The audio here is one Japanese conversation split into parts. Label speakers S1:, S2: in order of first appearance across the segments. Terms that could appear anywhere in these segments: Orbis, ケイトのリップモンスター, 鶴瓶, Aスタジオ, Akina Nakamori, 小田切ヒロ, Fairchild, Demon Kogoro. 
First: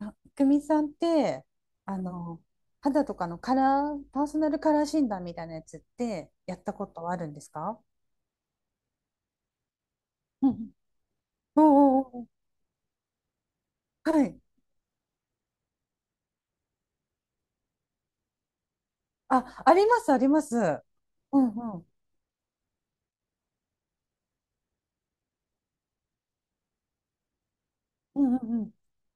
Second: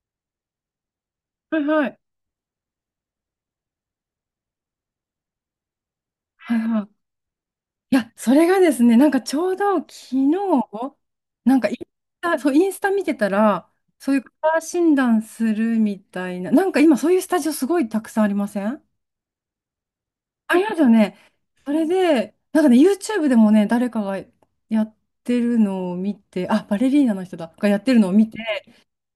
S1: あ、くみさんって、
S2: はいは
S1: あ
S2: い。
S1: の、肌とかのカラー、パーソナルカラー診断みたいなやつって
S2: は
S1: や
S2: い
S1: った
S2: は
S1: こ
S2: い。
S1: とはあるんですか？
S2: いや、それがですね、なんかちょうど昨
S1: うんうん
S2: 日、なん
S1: お
S2: かインス
S1: うおうお
S2: タ、そう、インスタ見てたら、
S1: う
S2: そういう
S1: は
S2: カ
S1: い。
S2: ラー診断するみたいな、なんか今そういうスタジオすごいたくさんありません？
S1: あ、あります、ありま
S2: あ
S1: す。
S2: りますよね。
S1: うん
S2: そ
S1: う
S2: れ
S1: ん。
S2: で、なんかね、YouTube でもね、誰かがやってるのを見て、あ、バレリーナの人だ、がやってるのを
S1: う
S2: 見
S1: ん
S2: て、
S1: うん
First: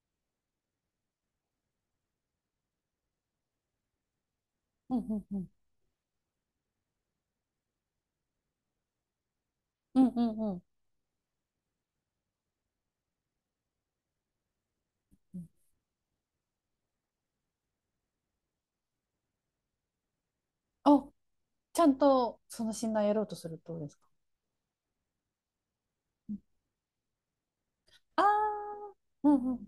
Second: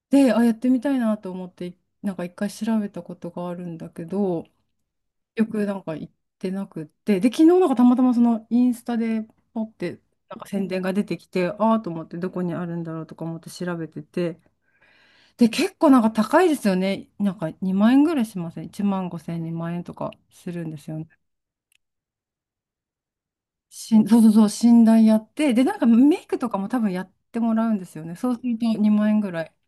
S2: で、あ、やってみたいなと思って、なんか一回調べたことがあるんだけど、
S1: うんうんう
S2: 結
S1: ん
S2: 局なんか行ってなくって、で、昨日なんかたまたまそのインスタでポって、
S1: うんう
S2: なん
S1: ん
S2: か
S1: うん
S2: 宣伝が出てきて、ああーと思ってどこにあるんだろうとか思って調べてて、
S1: う
S2: で、
S1: ん。
S2: 結構なんか高いですよね。なんか2万円ぐらいしません？1万5千、2万円とかするんですよね。
S1: あ、ちゃんとその診断やろうとするってことですか？
S2: そうそうそう、診断やって、で、なんかメイ
S1: うん
S2: クとかも多分やってもらうんですよね。
S1: あ
S2: そうすると2万円
S1: ー
S2: ぐ
S1: う
S2: らいに
S1: んうん。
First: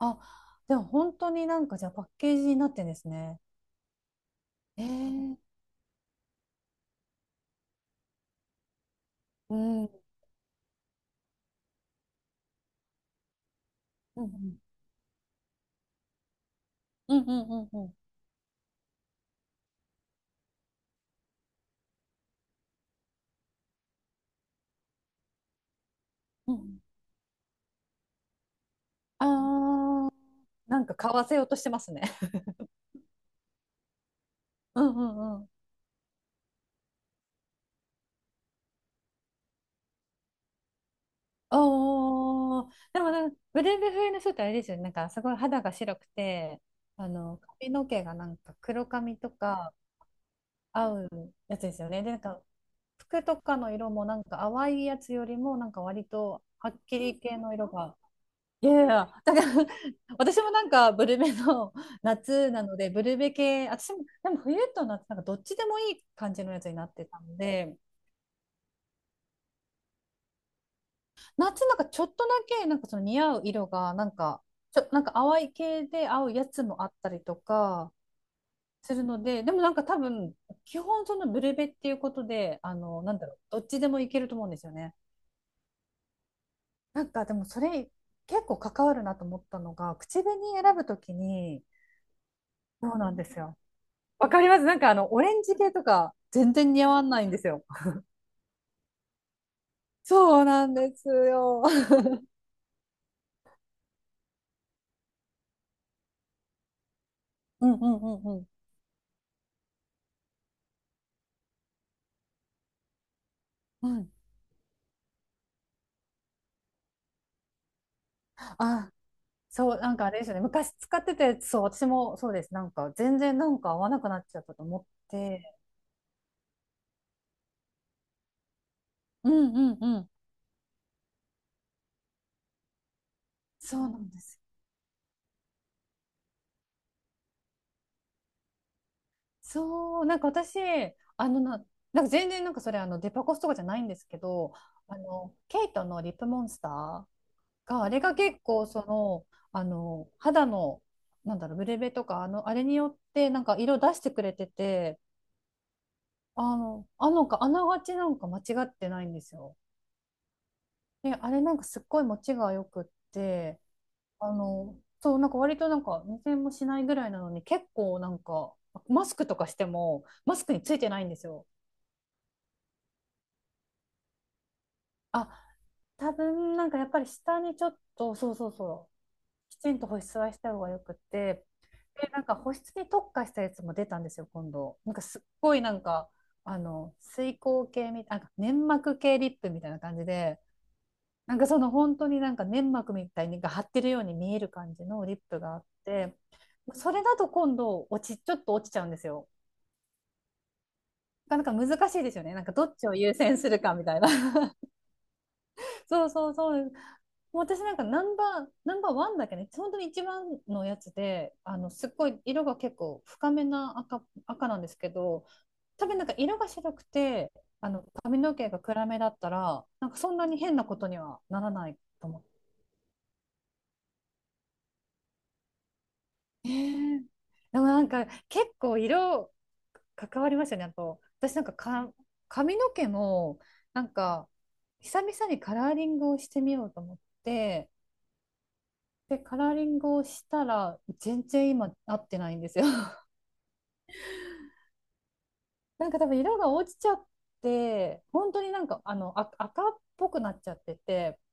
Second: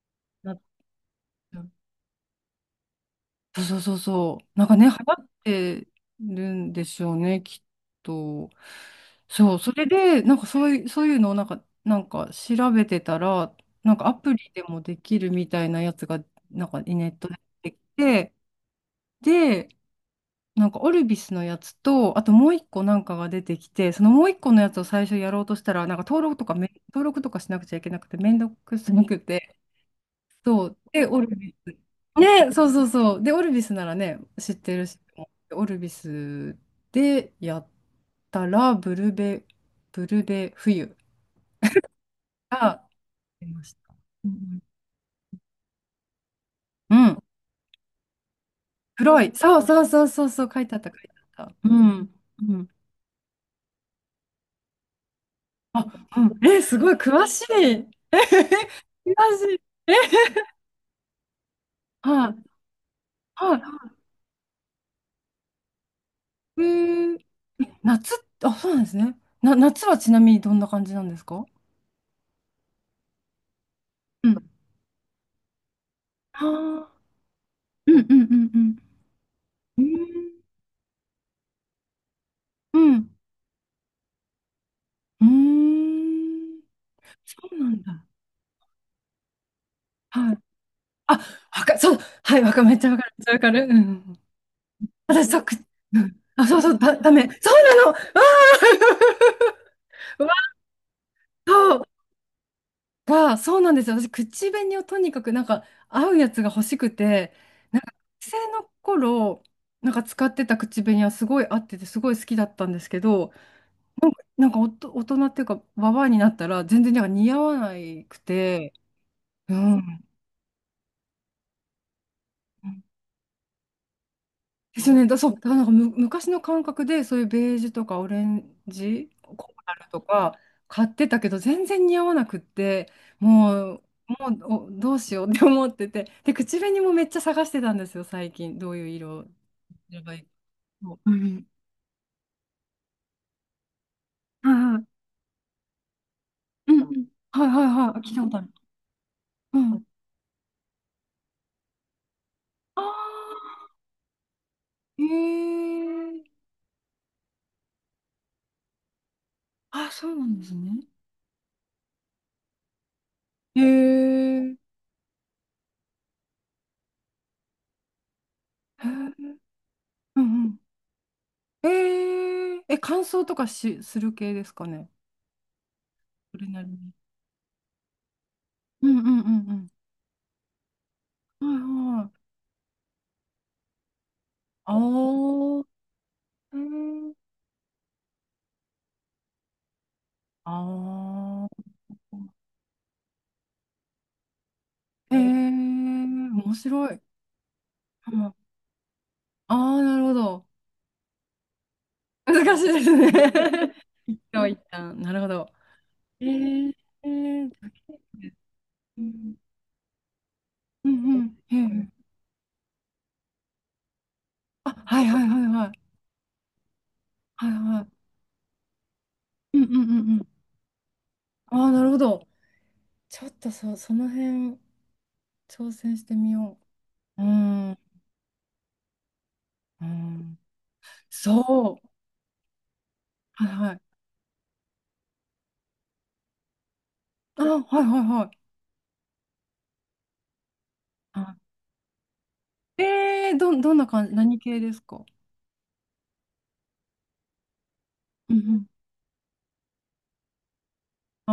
S1: あ、
S2: なっ
S1: でも本当に
S2: ち
S1: な
S2: ゃ
S1: ん
S2: う。
S1: かじゃあパッケージになってんですね。
S2: そうそうそうそう。なんか
S1: え
S2: ね、流行っ
S1: ー、
S2: てるんでしょうね、きっと。そ
S1: う
S2: う、そ
S1: んう
S2: れ
S1: ん
S2: で、なんかそういうのをなんか調べてたら、なんかア
S1: う
S2: プリ
S1: ん
S2: でもできるみたいなやつが、なんかネ
S1: う
S2: ッ
S1: ん
S2: ト
S1: う
S2: で
S1: んうん
S2: 出てき
S1: うん
S2: て、で、なんかオルビスのやつと、あともう一個なんかが出てきて、そのもう一個のやつを最初やろうとしたら、なんか
S1: うん。
S2: 登録とかしなくちゃいけなくて、めんどくさくて、
S1: あ
S2: そう。
S1: なんか
S2: で、
S1: 買
S2: オ
S1: わ
S2: ル
S1: せよう
S2: ビ
S1: として
S2: ス。
S1: ますね。
S2: ね、そうそうそう。で、オルビスならね、知って
S1: う
S2: る
S1: ん
S2: し、
S1: うんうん。
S2: オルビスでやったら、ブルベ冬
S1: おー、
S2: が
S1: でもなんか
S2: 出
S1: ブ
S2: まし
S1: レイブ
S2: た。
S1: 冬の
S2: う
S1: 人ってあれ
S2: ん
S1: ですよね。なんかすごい肌が白くて、
S2: うん。
S1: 髪の毛がなんか黒髪
S2: 黒
S1: と
S2: い。そう
S1: か
S2: そうそうそう、そう書いてあっ
S1: 合
S2: た、書い
S1: う
S2: てあった。
S1: やつ
S2: う
S1: ですよね。
S2: ん。
S1: で、なんか
S2: うん。
S1: 服とかの色もなんか淡いやつよりもなんか
S2: あ、
S1: 割と
S2: うん。え、
S1: はっ
S2: すごい、
S1: きり
S2: 詳
S1: 系
S2: しい。
S1: の色
S2: え、
S1: が。いやいや、
S2: 詳
S1: だから
S2: しい。え、
S1: 私もなんかブルベの
S2: はい、
S1: 夏なので、ブルベ系、私
S2: は
S1: もでも冬と夏なんかどっちでもいい感じのや
S2: い。え
S1: つになって
S2: ー、
S1: たので、
S2: 夏、あ、そうなんですね。夏はちなみにどんな感じなんですか？
S1: 夏なんかちょっとだけなんかその似合う色がなん
S2: う
S1: か
S2: ん。
S1: なんか淡い系で合う
S2: あ
S1: やつも
S2: ー、
S1: あったりと
S2: う
S1: か
S2: んうんうん
S1: するのででもなん
S2: うん。う
S1: か多分
S2: ん。
S1: 基本そのブルベっていうことで
S2: うん。
S1: なんだろう、どっちでもいけると思うんですよね。
S2: うーん、
S1: なんかで
S2: そ
S1: も
S2: う
S1: そ
S2: なん
S1: れ
S2: だ。
S1: 結構関わるなと思ったのが口
S2: はい。
S1: 紅選ぶとき
S2: あ、
S1: に。
S2: そう、はい、めっちゃ
S1: そ
S2: わ
S1: う
S2: か
S1: な
S2: る。
S1: ん
S2: めっ
S1: で
S2: ちゃわ
S1: す
S2: か
S1: よ。
S2: る。うん。
S1: わかります。なんかオ
S2: 私、
S1: レ
S2: そ
S1: ン
S2: う、
S1: ジ系と
S2: う
S1: か
S2: ん。あ、
S1: 全
S2: そうそ
S1: 然
S2: う、
S1: 似合わ
S2: ダ
S1: な
S2: メ。
S1: いんです
S2: そう
S1: よ。
S2: なの。わー
S1: そう なんですよ。
S2: わー、そう、わー、そうなんですよ。私、口紅をとにかく、なんか、合うやつが欲しくて、
S1: うんう
S2: なんか、
S1: んう
S2: 学
S1: んうん
S2: 生の頃、なんか使ってた口紅はすごい合ってて、すごい好きだったんですけど、
S1: うん。
S2: なんか大人っていうか、ババアになったら、全然なんか似合わなくて、
S1: あ、
S2: う
S1: そう、なん
S2: ん。
S1: かあれですよね。昔使ってて、そう、私もそうです。なんか全然なんか合わなくなっちゃったと思
S2: で
S1: っ
S2: すよね。そう、だから
S1: て。
S2: なんか昔の感覚で、そういうベージュとかオレンジ、
S1: う
S2: コー
S1: ん
S2: ラ
S1: うん
S2: ル
S1: う
S2: と
S1: ん。
S2: か買ってたけど、全然似合わなくって、も
S1: そ
S2: う、
S1: うなんで
S2: も
S1: す。
S2: うおどうしようって思ってて、で、口紅もめっちゃ探してたんですよ、最近。どういう色をすれ
S1: そう、
S2: ば
S1: な
S2: い
S1: んか
S2: い
S1: 私、
S2: の？う
S1: あの
S2: ん。
S1: な、なんか全然なんかそれデパコスとかじゃないんですけ
S2: は
S1: ど、
S2: いはい。
S1: ケイトのリップモンスタ
S2: うんうん。
S1: ー
S2: はいはい
S1: が、あ
S2: はい。
S1: れ
S2: 聞い
S1: が
S2: たことあ
S1: 結
S2: る。
S1: 構その、
S2: うん。
S1: 肌の、なんだろう、ブレベとか、あれに
S2: あ
S1: よってなんか
S2: あ、
S1: 色出してくれてて、
S2: へえ。
S1: あの、あのか、あながちなんか間違ってないんですよ。
S2: あ、そうなんですね。
S1: で、あれなんかすっごい持ちが良くって、
S2: へえ。
S1: あ
S2: へー、
S1: の、そう、なんか割となんか20もしないぐらいなのに、結構なんか、マスクとかしても、
S2: う
S1: マス
S2: んう
S1: ク
S2: ん、
S1: についてないんですよ。
S2: えー、え、乾燥とかする系ですかね？
S1: あ、多
S2: それ
S1: 分
S2: な
S1: な
S2: り
S1: んかやっ
S2: に。
S1: ぱり下にちょっと、そうそう
S2: う
S1: そう、
S2: んうんう
S1: き
S2: ん
S1: ちんと保湿はした方がよくて、
S2: うん。はい
S1: で、
S2: は
S1: な
S2: い。
S1: んか保湿に特化したやつも出たんですよ、今
S2: あ
S1: 度。なんかすっごい
S2: ー、
S1: なんか、
S2: えー、
S1: 水光系なんか粘膜系リップみたいな感じで、なんかそ
S2: あ
S1: の本当になんか粘膜みたいにが張ってるように見える感じの
S2: ー、
S1: リ
S2: えー、
S1: ップがあって、
S2: 面白
S1: そ
S2: い。
S1: れだと今度
S2: うん、
S1: ち
S2: あ
S1: ょっと落ちちゃうんですよ。
S2: あー、なるほど。
S1: なかなか難しいですよね。なんか
S2: 難し
S1: ど
S2: い
S1: っ
S2: で
S1: ちを
S2: すね。
S1: 優先するか みたいな。
S2: 一旦 一旦。なるほど。
S1: そう
S2: え
S1: そうそう。
S2: ー、え
S1: もう
S2: ー、
S1: 私なんかナンバー
S2: う
S1: ワンだ
S2: ん
S1: けね、本当に一番のや
S2: う
S1: つ
S2: んう
S1: で、
S2: ん。へー、
S1: すっごい色が結構深めな赤なんで
S2: あ、
S1: すけ
S2: はいは
S1: ど、
S2: いはいはい。
S1: 多分なんか色が白くて、
S2: はいは
S1: 髪の毛が暗めだった
S2: い。うん
S1: ら、
S2: うん
S1: なんか
S2: う
S1: そん
S2: んう
S1: な
S2: ん。
S1: に変なことにはなら
S2: あ
S1: な
S2: あ、
S1: い
S2: なるほ
S1: と思っ。
S2: ど。ちょっとその辺、挑戦してみ
S1: え
S2: よ
S1: ー
S2: う。う
S1: でも
S2: ん、
S1: なんか結構色
S2: う
S1: 関わり
S2: ん、
S1: ましたね。あと、私なんか、
S2: そう。
S1: 髪の毛も
S2: はいはい。
S1: なんか久々にカラーリングをしてみようと思っ
S2: あ、は
S1: て、
S2: いはいはい。
S1: で、カラーリングをしたら全
S2: あ、
S1: 然今合ってないんですよ。
S2: えー、どんな感じ、何系ですか？
S1: なんか多分色が落ちちゃって、本
S2: う
S1: 当にな
S2: ん
S1: んか赤っぽくなっちゃってて、
S2: う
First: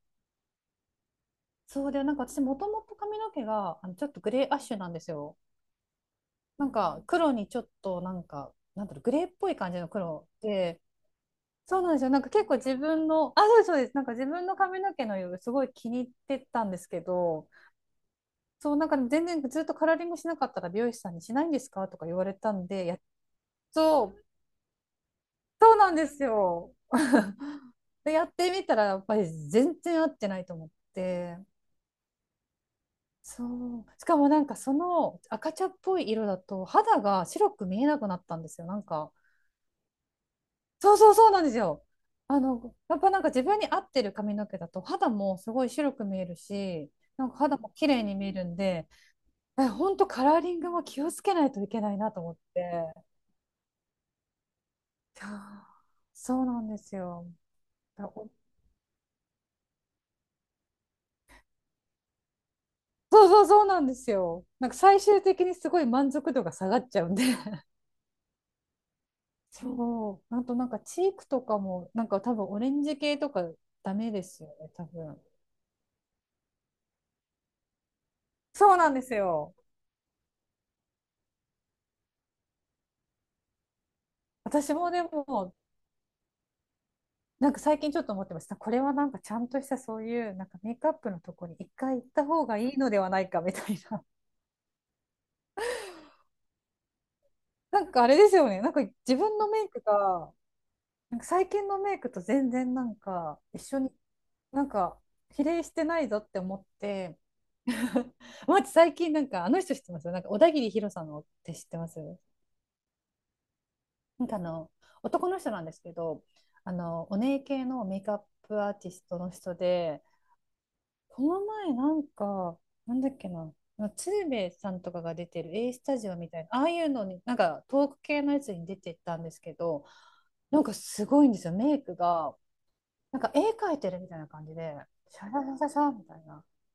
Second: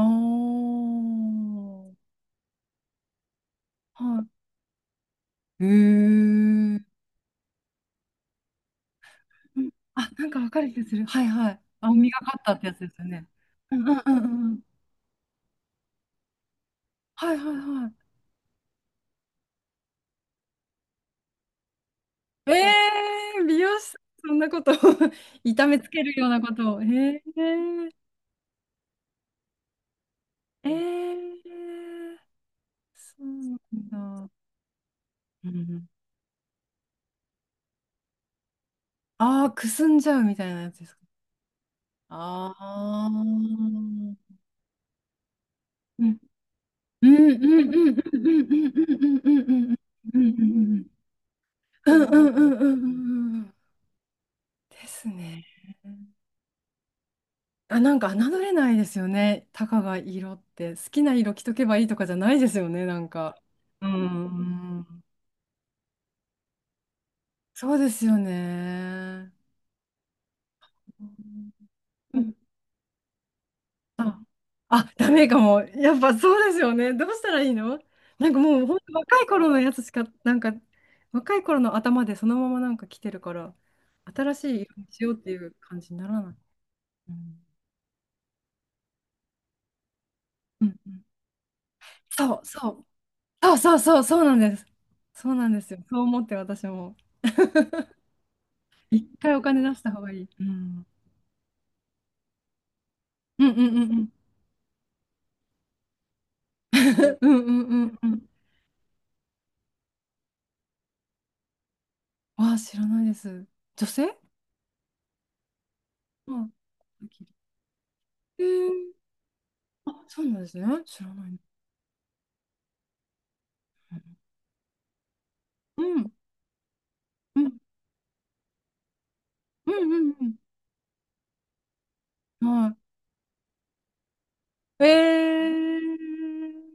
S1: そ
S2: ん。
S1: う
S2: あ
S1: で、なんか私もともと髪の毛が
S2: あ、
S1: ちょっと
S2: は
S1: グレーアッシュなんですよ。
S2: い。え
S1: なん
S2: ー。
S1: か黒にちょっとなんか、なんだろう、グレーっぽい
S2: うん、
S1: 感じの
S2: あ、な
S1: 黒
S2: んかわかる
S1: で、
S2: 気がする。はいはい。
S1: そうな
S2: 青
S1: んです
S2: み
S1: よ。
S2: が
S1: なんか
S2: かっ
S1: 結
S2: た
S1: 構
S2: ってや
S1: 自
S2: つですよ
S1: 分
S2: ね。
S1: の、あ、そうです、そ
S2: う
S1: う
S2: ん
S1: で
S2: う
S1: す。
S2: ん
S1: なん
S2: う
S1: か自分
S2: んう
S1: の
S2: ん。
S1: 髪の毛の色すごい気に入ってたんですけ
S2: はい
S1: ど、
S2: はいは
S1: そう、なんか全然ずっとカラーリングしなかったら美容師さんにしないんですかとか言われ
S2: い。
S1: たん
S2: え
S1: で、やっ
S2: ー、美容師さ
S1: と、
S2: ん、そんなこと 痛
S1: そう
S2: めつ
S1: なん
S2: け
S1: で
S2: る
S1: す
S2: ようなこ
S1: よ。
S2: とを。え ー、
S1: で、やってみたらやっぱり全然合ってないと思
S2: え
S1: って、
S2: ー、そ
S1: そ
S2: う
S1: う。しか
S2: なん
S1: も
S2: だ。
S1: なんかその
S2: う
S1: 赤
S2: んう
S1: 茶っ
S2: ん、
S1: ぽい色だと肌が白く見えなくなったんですよ。なんか。
S2: ああ、くすんじゃうみたいなやつで
S1: そ
S2: す
S1: う
S2: か？
S1: そうそうなんですよ。
S2: あ
S1: やっ
S2: あ
S1: ぱなんか自分に合ってる
S2: ー。
S1: 髪の毛だと肌もすごい白
S2: う
S1: く
S2: ん
S1: 見えるし、
S2: う
S1: な
S2: ん
S1: ん
S2: う
S1: か肌も
S2: んう
S1: 綺
S2: んうん
S1: 麗に見え
S2: う
S1: る
S2: ん
S1: ん
S2: うん
S1: で、
S2: うんうんう
S1: え、
S2: ん
S1: ほんと
S2: う
S1: カ
S2: ん
S1: ラーリング
S2: う
S1: も
S2: ん
S1: 気をつけないといけ
S2: う
S1: ない
S2: んう
S1: なと
S2: んう
S1: 思
S2: ん
S1: っ
S2: うんう
S1: て。
S2: ん
S1: い
S2: うんうんうんんです
S1: や
S2: ね。
S1: ー、そうなんですよ。
S2: あ、なん
S1: だ
S2: か
S1: お
S2: 侮れないですよね。たかが色って。好きな色着とけばいいとかじゃないですよね、なん
S1: そう
S2: か。
S1: そうそうな
S2: う
S1: んですよ。なんか最
S2: ん。
S1: 終的にすごい満足度が下がっちゃうんで。
S2: そうですよね。
S1: そう。あとなんかチークとかも、なん
S2: う
S1: か多
S2: ん、
S1: 分オレンジ系とかダメ
S2: あ、
S1: ですよね、多
S2: あ、ダ
S1: 分。
S2: メかも。やっぱそうですよね。どうしたらいいの？なんかもう
S1: そう
S2: 本
S1: なん
S2: 当
S1: です
S2: 若い頃
S1: よ。
S2: のやつしか、なんか若い頃の頭でそのままなんか来てるから、新しい
S1: 私
S2: 色に
S1: もで
S2: しようってい
S1: も
S2: う感じにならない。うん、
S1: なんか最近ちょっと思ってました。これはなんかちゃんとしたそういうなんか
S2: う
S1: メ
S2: ん
S1: イク
S2: う
S1: アッ
S2: ん。
S1: プのとこに一回行った
S2: そう
S1: 方が
S2: そ
S1: いい
S2: う。
S1: のではないかみ
S2: そう
S1: た
S2: そ
S1: い
S2: うそう、
S1: な。
S2: そうなんです。そうなんですよ。そう思って私も。
S1: なんかあれですよね。なんか
S2: 一
S1: 自
S2: 回
S1: 分
S2: お
S1: の
S2: 金
S1: メイ
S2: 出
S1: ク
S2: した方がいい。
S1: が、
S2: うん。
S1: なんか最近のメイクと全然なんか
S2: うんう
S1: 一
S2: ん
S1: 緒
S2: う
S1: に
S2: んうん。
S1: なんか比例してないぞって思っ て。
S2: うんうんうんうん。
S1: まず最近なんかあの人知ってます？なんか小田切ヒロさんのって知ってます？
S2: ああ、知らないです。女性。
S1: なんかあの男の人なんですけど、
S2: うん。
S1: あのお姉系のメイクアッ
S2: え
S1: プアーティ
S2: ー、
S1: ストの人で、
S2: あ、そうなんですね。知ら
S1: こ
S2: ない。
S1: の前なんか、なんだっけな、
S2: う
S1: 鶴瓶さんとかが出てる A
S2: ん、
S1: ス
S2: う
S1: タジ
S2: ん、
S1: オみたいな、ああいうのに、なん
S2: うん、
S1: かトーク系のやつに出てったんですけ
S2: う
S1: ど、
S2: ん、
S1: なんかすごいんですよ、メイクが。
S2: うん、は
S1: なんか絵描いてるみたいな感じで、
S2: い。え
S1: シャラシャラシャラみたいな。
S2: ー、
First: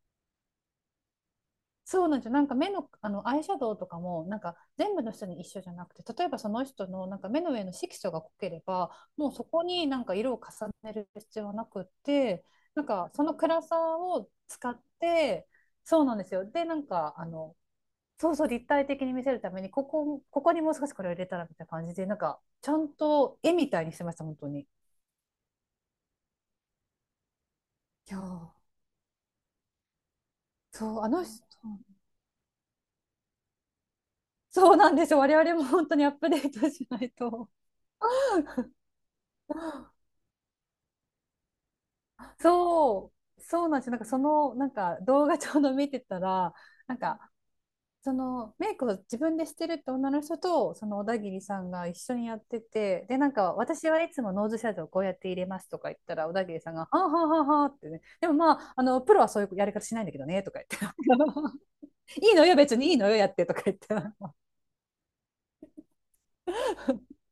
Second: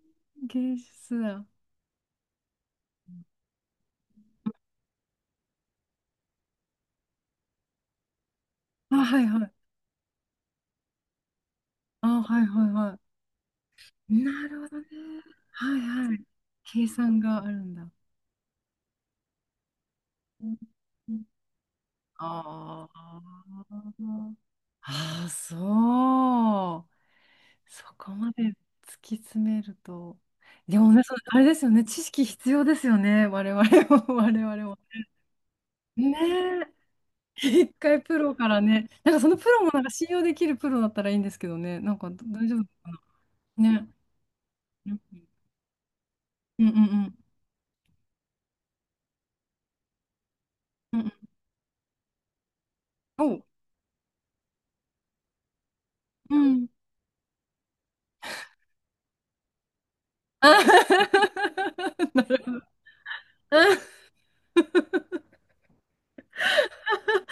S2: 芸術だ。
S1: そうなんですよ。なんか目の、アイシャドウとかも、なんか全部の人に一緒じゃなくて、例えばその人のなんか目の上の色素が濃ければ、
S2: あ、はい
S1: もうそ
S2: はい。
S1: こになんか色を重ねる必要はなくっ
S2: あ、は
S1: て、
S2: いはい
S1: なん
S2: は
S1: かその暗さ
S2: い。
S1: を
S2: なるほ
S1: 使
S2: ど
S1: っ
S2: ね。
S1: て、
S2: はい
S1: そう
S2: は
S1: な
S2: い。
S1: んですよ。で、なん
S2: 計
S1: か
S2: 算があるんだ。
S1: そうそう立体的に見せるために、ここ、こ
S2: う
S1: こ
S2: ん
S1: にもう少しこれ
S2: う
S1: を入
S2: ん、
S1: れたらみたいな感じで、なんかちゃ
S2: あ
S1: んと絵
S2: ー、
S1: みたいにしてました、本当に。い
S2: あー、そう。そこ
S1: や
S2: まで
S1: ー、
S2: 突き詰めると。でも
S1: そう、
S2: ね、
S1: あ
S2: それ
S1: の
S2: あ
S1: 人、
S2: れですよね。知識必要ですよね。我々も、我々
S1: そう
S2: も。
S1: なんですよ。我々も本当にアッ
S2: ね
S1: プデート
S2: え。
S1: しない と。
S2: 一回プロからね、なんかそのプロもなんか信用できるプロだったらいいんですけどね、なんか大丈夫かな。
S1: そう、そうなんです
S2: ね。
S1: よ。なんかその、なん
S2: う
S1: か
S2: ん
S1: 動画ちょうど見てたら、
S2: うんうん
S1: なん
S2: うん。
S1: かそのメイクを自分でしてるって女の人と、そ
S2: う
S1: の
S2: んう
S1: 小田
S2: ん。
S1: 切さんが一緒にやってて、で、
S2: お
S1: なん
S2: う。
S1: か私はいつもノーズシャドウこうやって入れますとか言ったら、小
S2: う
S1: 田切
S2: ん。
S1: さんが、はあはあはあはあってね、でもまあ、プロはそういうやり方しないんだけどね、とか
S2: あ
S1: 言って、
S2: な
S1: いい
S2: る
S1: の
S2: ほ
S1: よ、
S2: ど。
S1: 別にいいのよ、やってとか
S2: あ
S1: 言って、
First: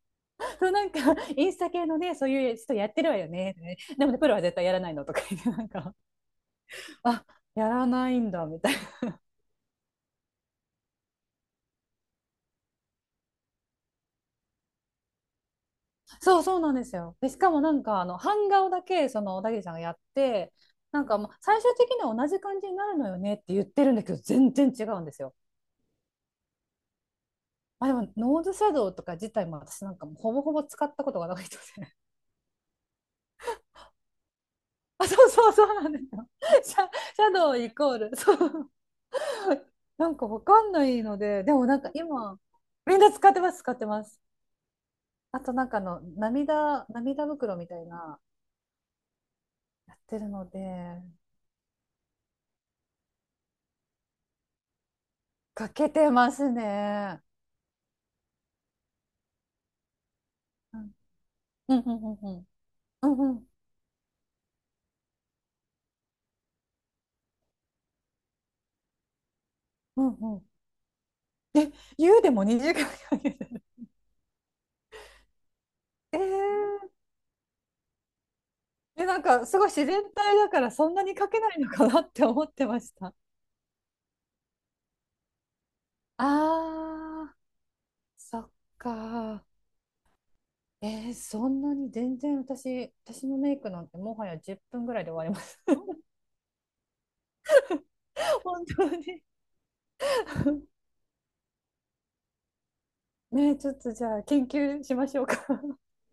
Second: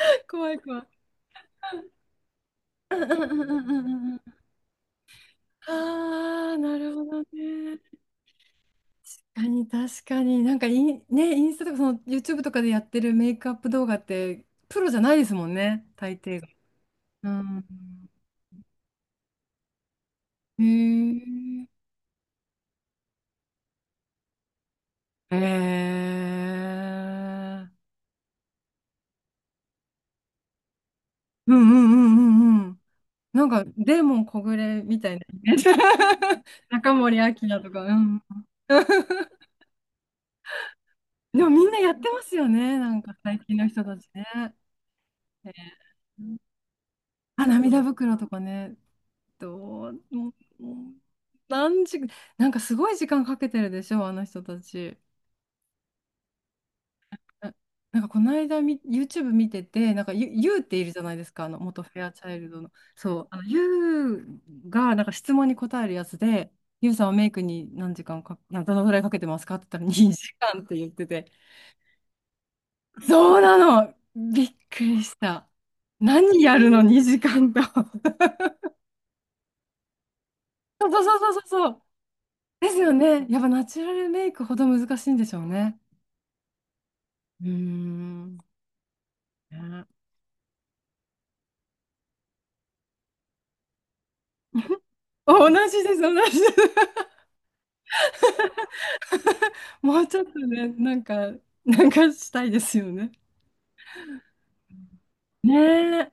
S2: 怖い
S1: そう
S2: 怖
S1: なんか、
S2: い。
S1: インスタ系のね、そういう人やっ
S2: うん
S1: てる
S2: う
S1: わ
S2: ん
S1: よ
S2: うんう
S1: ね、
S2: んう
S1: でも
S2: んう
S1: ね、
S2: ん。
S1: プロは絶対やらないのとか言って、なんか、
S2: ああ、なる ほど
S1: あ、や
S2: ね。
S1: らないんだ、みたいな。
S2: 確かに確かに。なんかね、インスタとかその YouTube とかでやってるメイクアップ動画ってプロじゃないですもんね、大抵
S1: そう
S2: が。
S1: そうなんですよ。で、
S2: う
S1: しかも
S2: ん。
S1: なんかあの版画をだけその小田切さんがやって、
S2: へ
S1: なんかもう最
S2: え。
S1: 終的には同じ感じになるのよねって言ってるんだけど全然違うんですよ。
S2: へえ。
S1: まあ、でもノーズシャドウとか自体も私なんかもうほぼほぼ使ったことがないの
S2: うん
S1: で。
S2: うんうんうんうん。なんか、デーモン小暮 み
S1: あ、
S2: た
S1: そ
S2: いな
S1: う
S2: イ
S1: そう
S2: メージ。
S1: そうなんですよ。シャ、
S2: 中森
S1: シ
S2: 明
S1: ャドウ
S2: 菜と
S1: イ
S2: か。う
S1: コール
S2: ん。
S1: そう。 なんかわかんないの
S2: で
S1: で
S2: も
S1: で
S2: み
S1: も
S2: ん
S1: な
S2: な
S1: ん
S2: や
S1: か
S2: ってます
S1: 今
S2: よね。な
S1: みん
S2: ん
S1: な
S2: か
S1: 使っ
S2: 最
S1: てま
S2: 近
S1: す
S2: の
S1: 使っ
S2: 人
S1: て
S2: た
S1: ま
S2: ち
S1: す。
S2: ね。
S1: あ
S2: え
S1: となんか
S2: ー、
S1: 涙
S2: あ、
S1: 袋みた
S2: 涙
S1: い
S2: 袋
S1: な
S2: とかね。
S1: やってる
S2: も
S1: ので
S2: うもう、何時、なんかすごい時間かけてるでしょ、あの人たち。
S1: かけてますね。
S2: ななんかこの間YouTube 見てて、なんかユーって
S1: う
S2: いる
S1: ん
S2: じゃないですか、あの
S1: うん
S2: 元フ
S1: うん
S2: ェ
S1: う
S2: ア
S1: ん
S2: チ
S1: う
S2: ャイ
S1: ん
S2: ルドの。
S1: うん
S2: そう、
S1: う
S2: あの
S1: ん
S2: ユーがなんか質問に答えるやつで、ユーさんはメイクに何時間か、などのぐらいかけてますかって言ったら
S1: うん
S2: 2
S1: うん。
S2: 時間って言ってて、
S1: え、湯でも2時間かけ
S2: そう
S1: て
S2: な
S1: る。
S2: の、びっくりした。
S1: え
S2: 何やる
S1: ー、
S2: の、2時間と。
S1: え、なんかすごい自然体だから
S2: そ
S1: そ
S2: う
S1: ん
S2: そ
S1: なに
S2: うそ
S1: か
S2: うそ
S1: け
S2: う
S1: ない
S2: そ
S1: の
S2: う。
S1: かなって思って
S2: です
S1: まし
S2: よ
S1: た。
S2: ね。やっぱナチュラルメイクほど難しいんでしょうね。
S1: あー、
S2: うーん。ね。
S1: そっか。そんなに全然私のメイクなんてもはや10分ぐらいで終わりま
S2: 同
S1: す。
S2: じです、同じです。
S1: 本当に。
S2: もうちょっとね、なんかしたいですよね。
S1: ねえ、ちょっとじゃあ研究しましょうか。
S2: ねえ。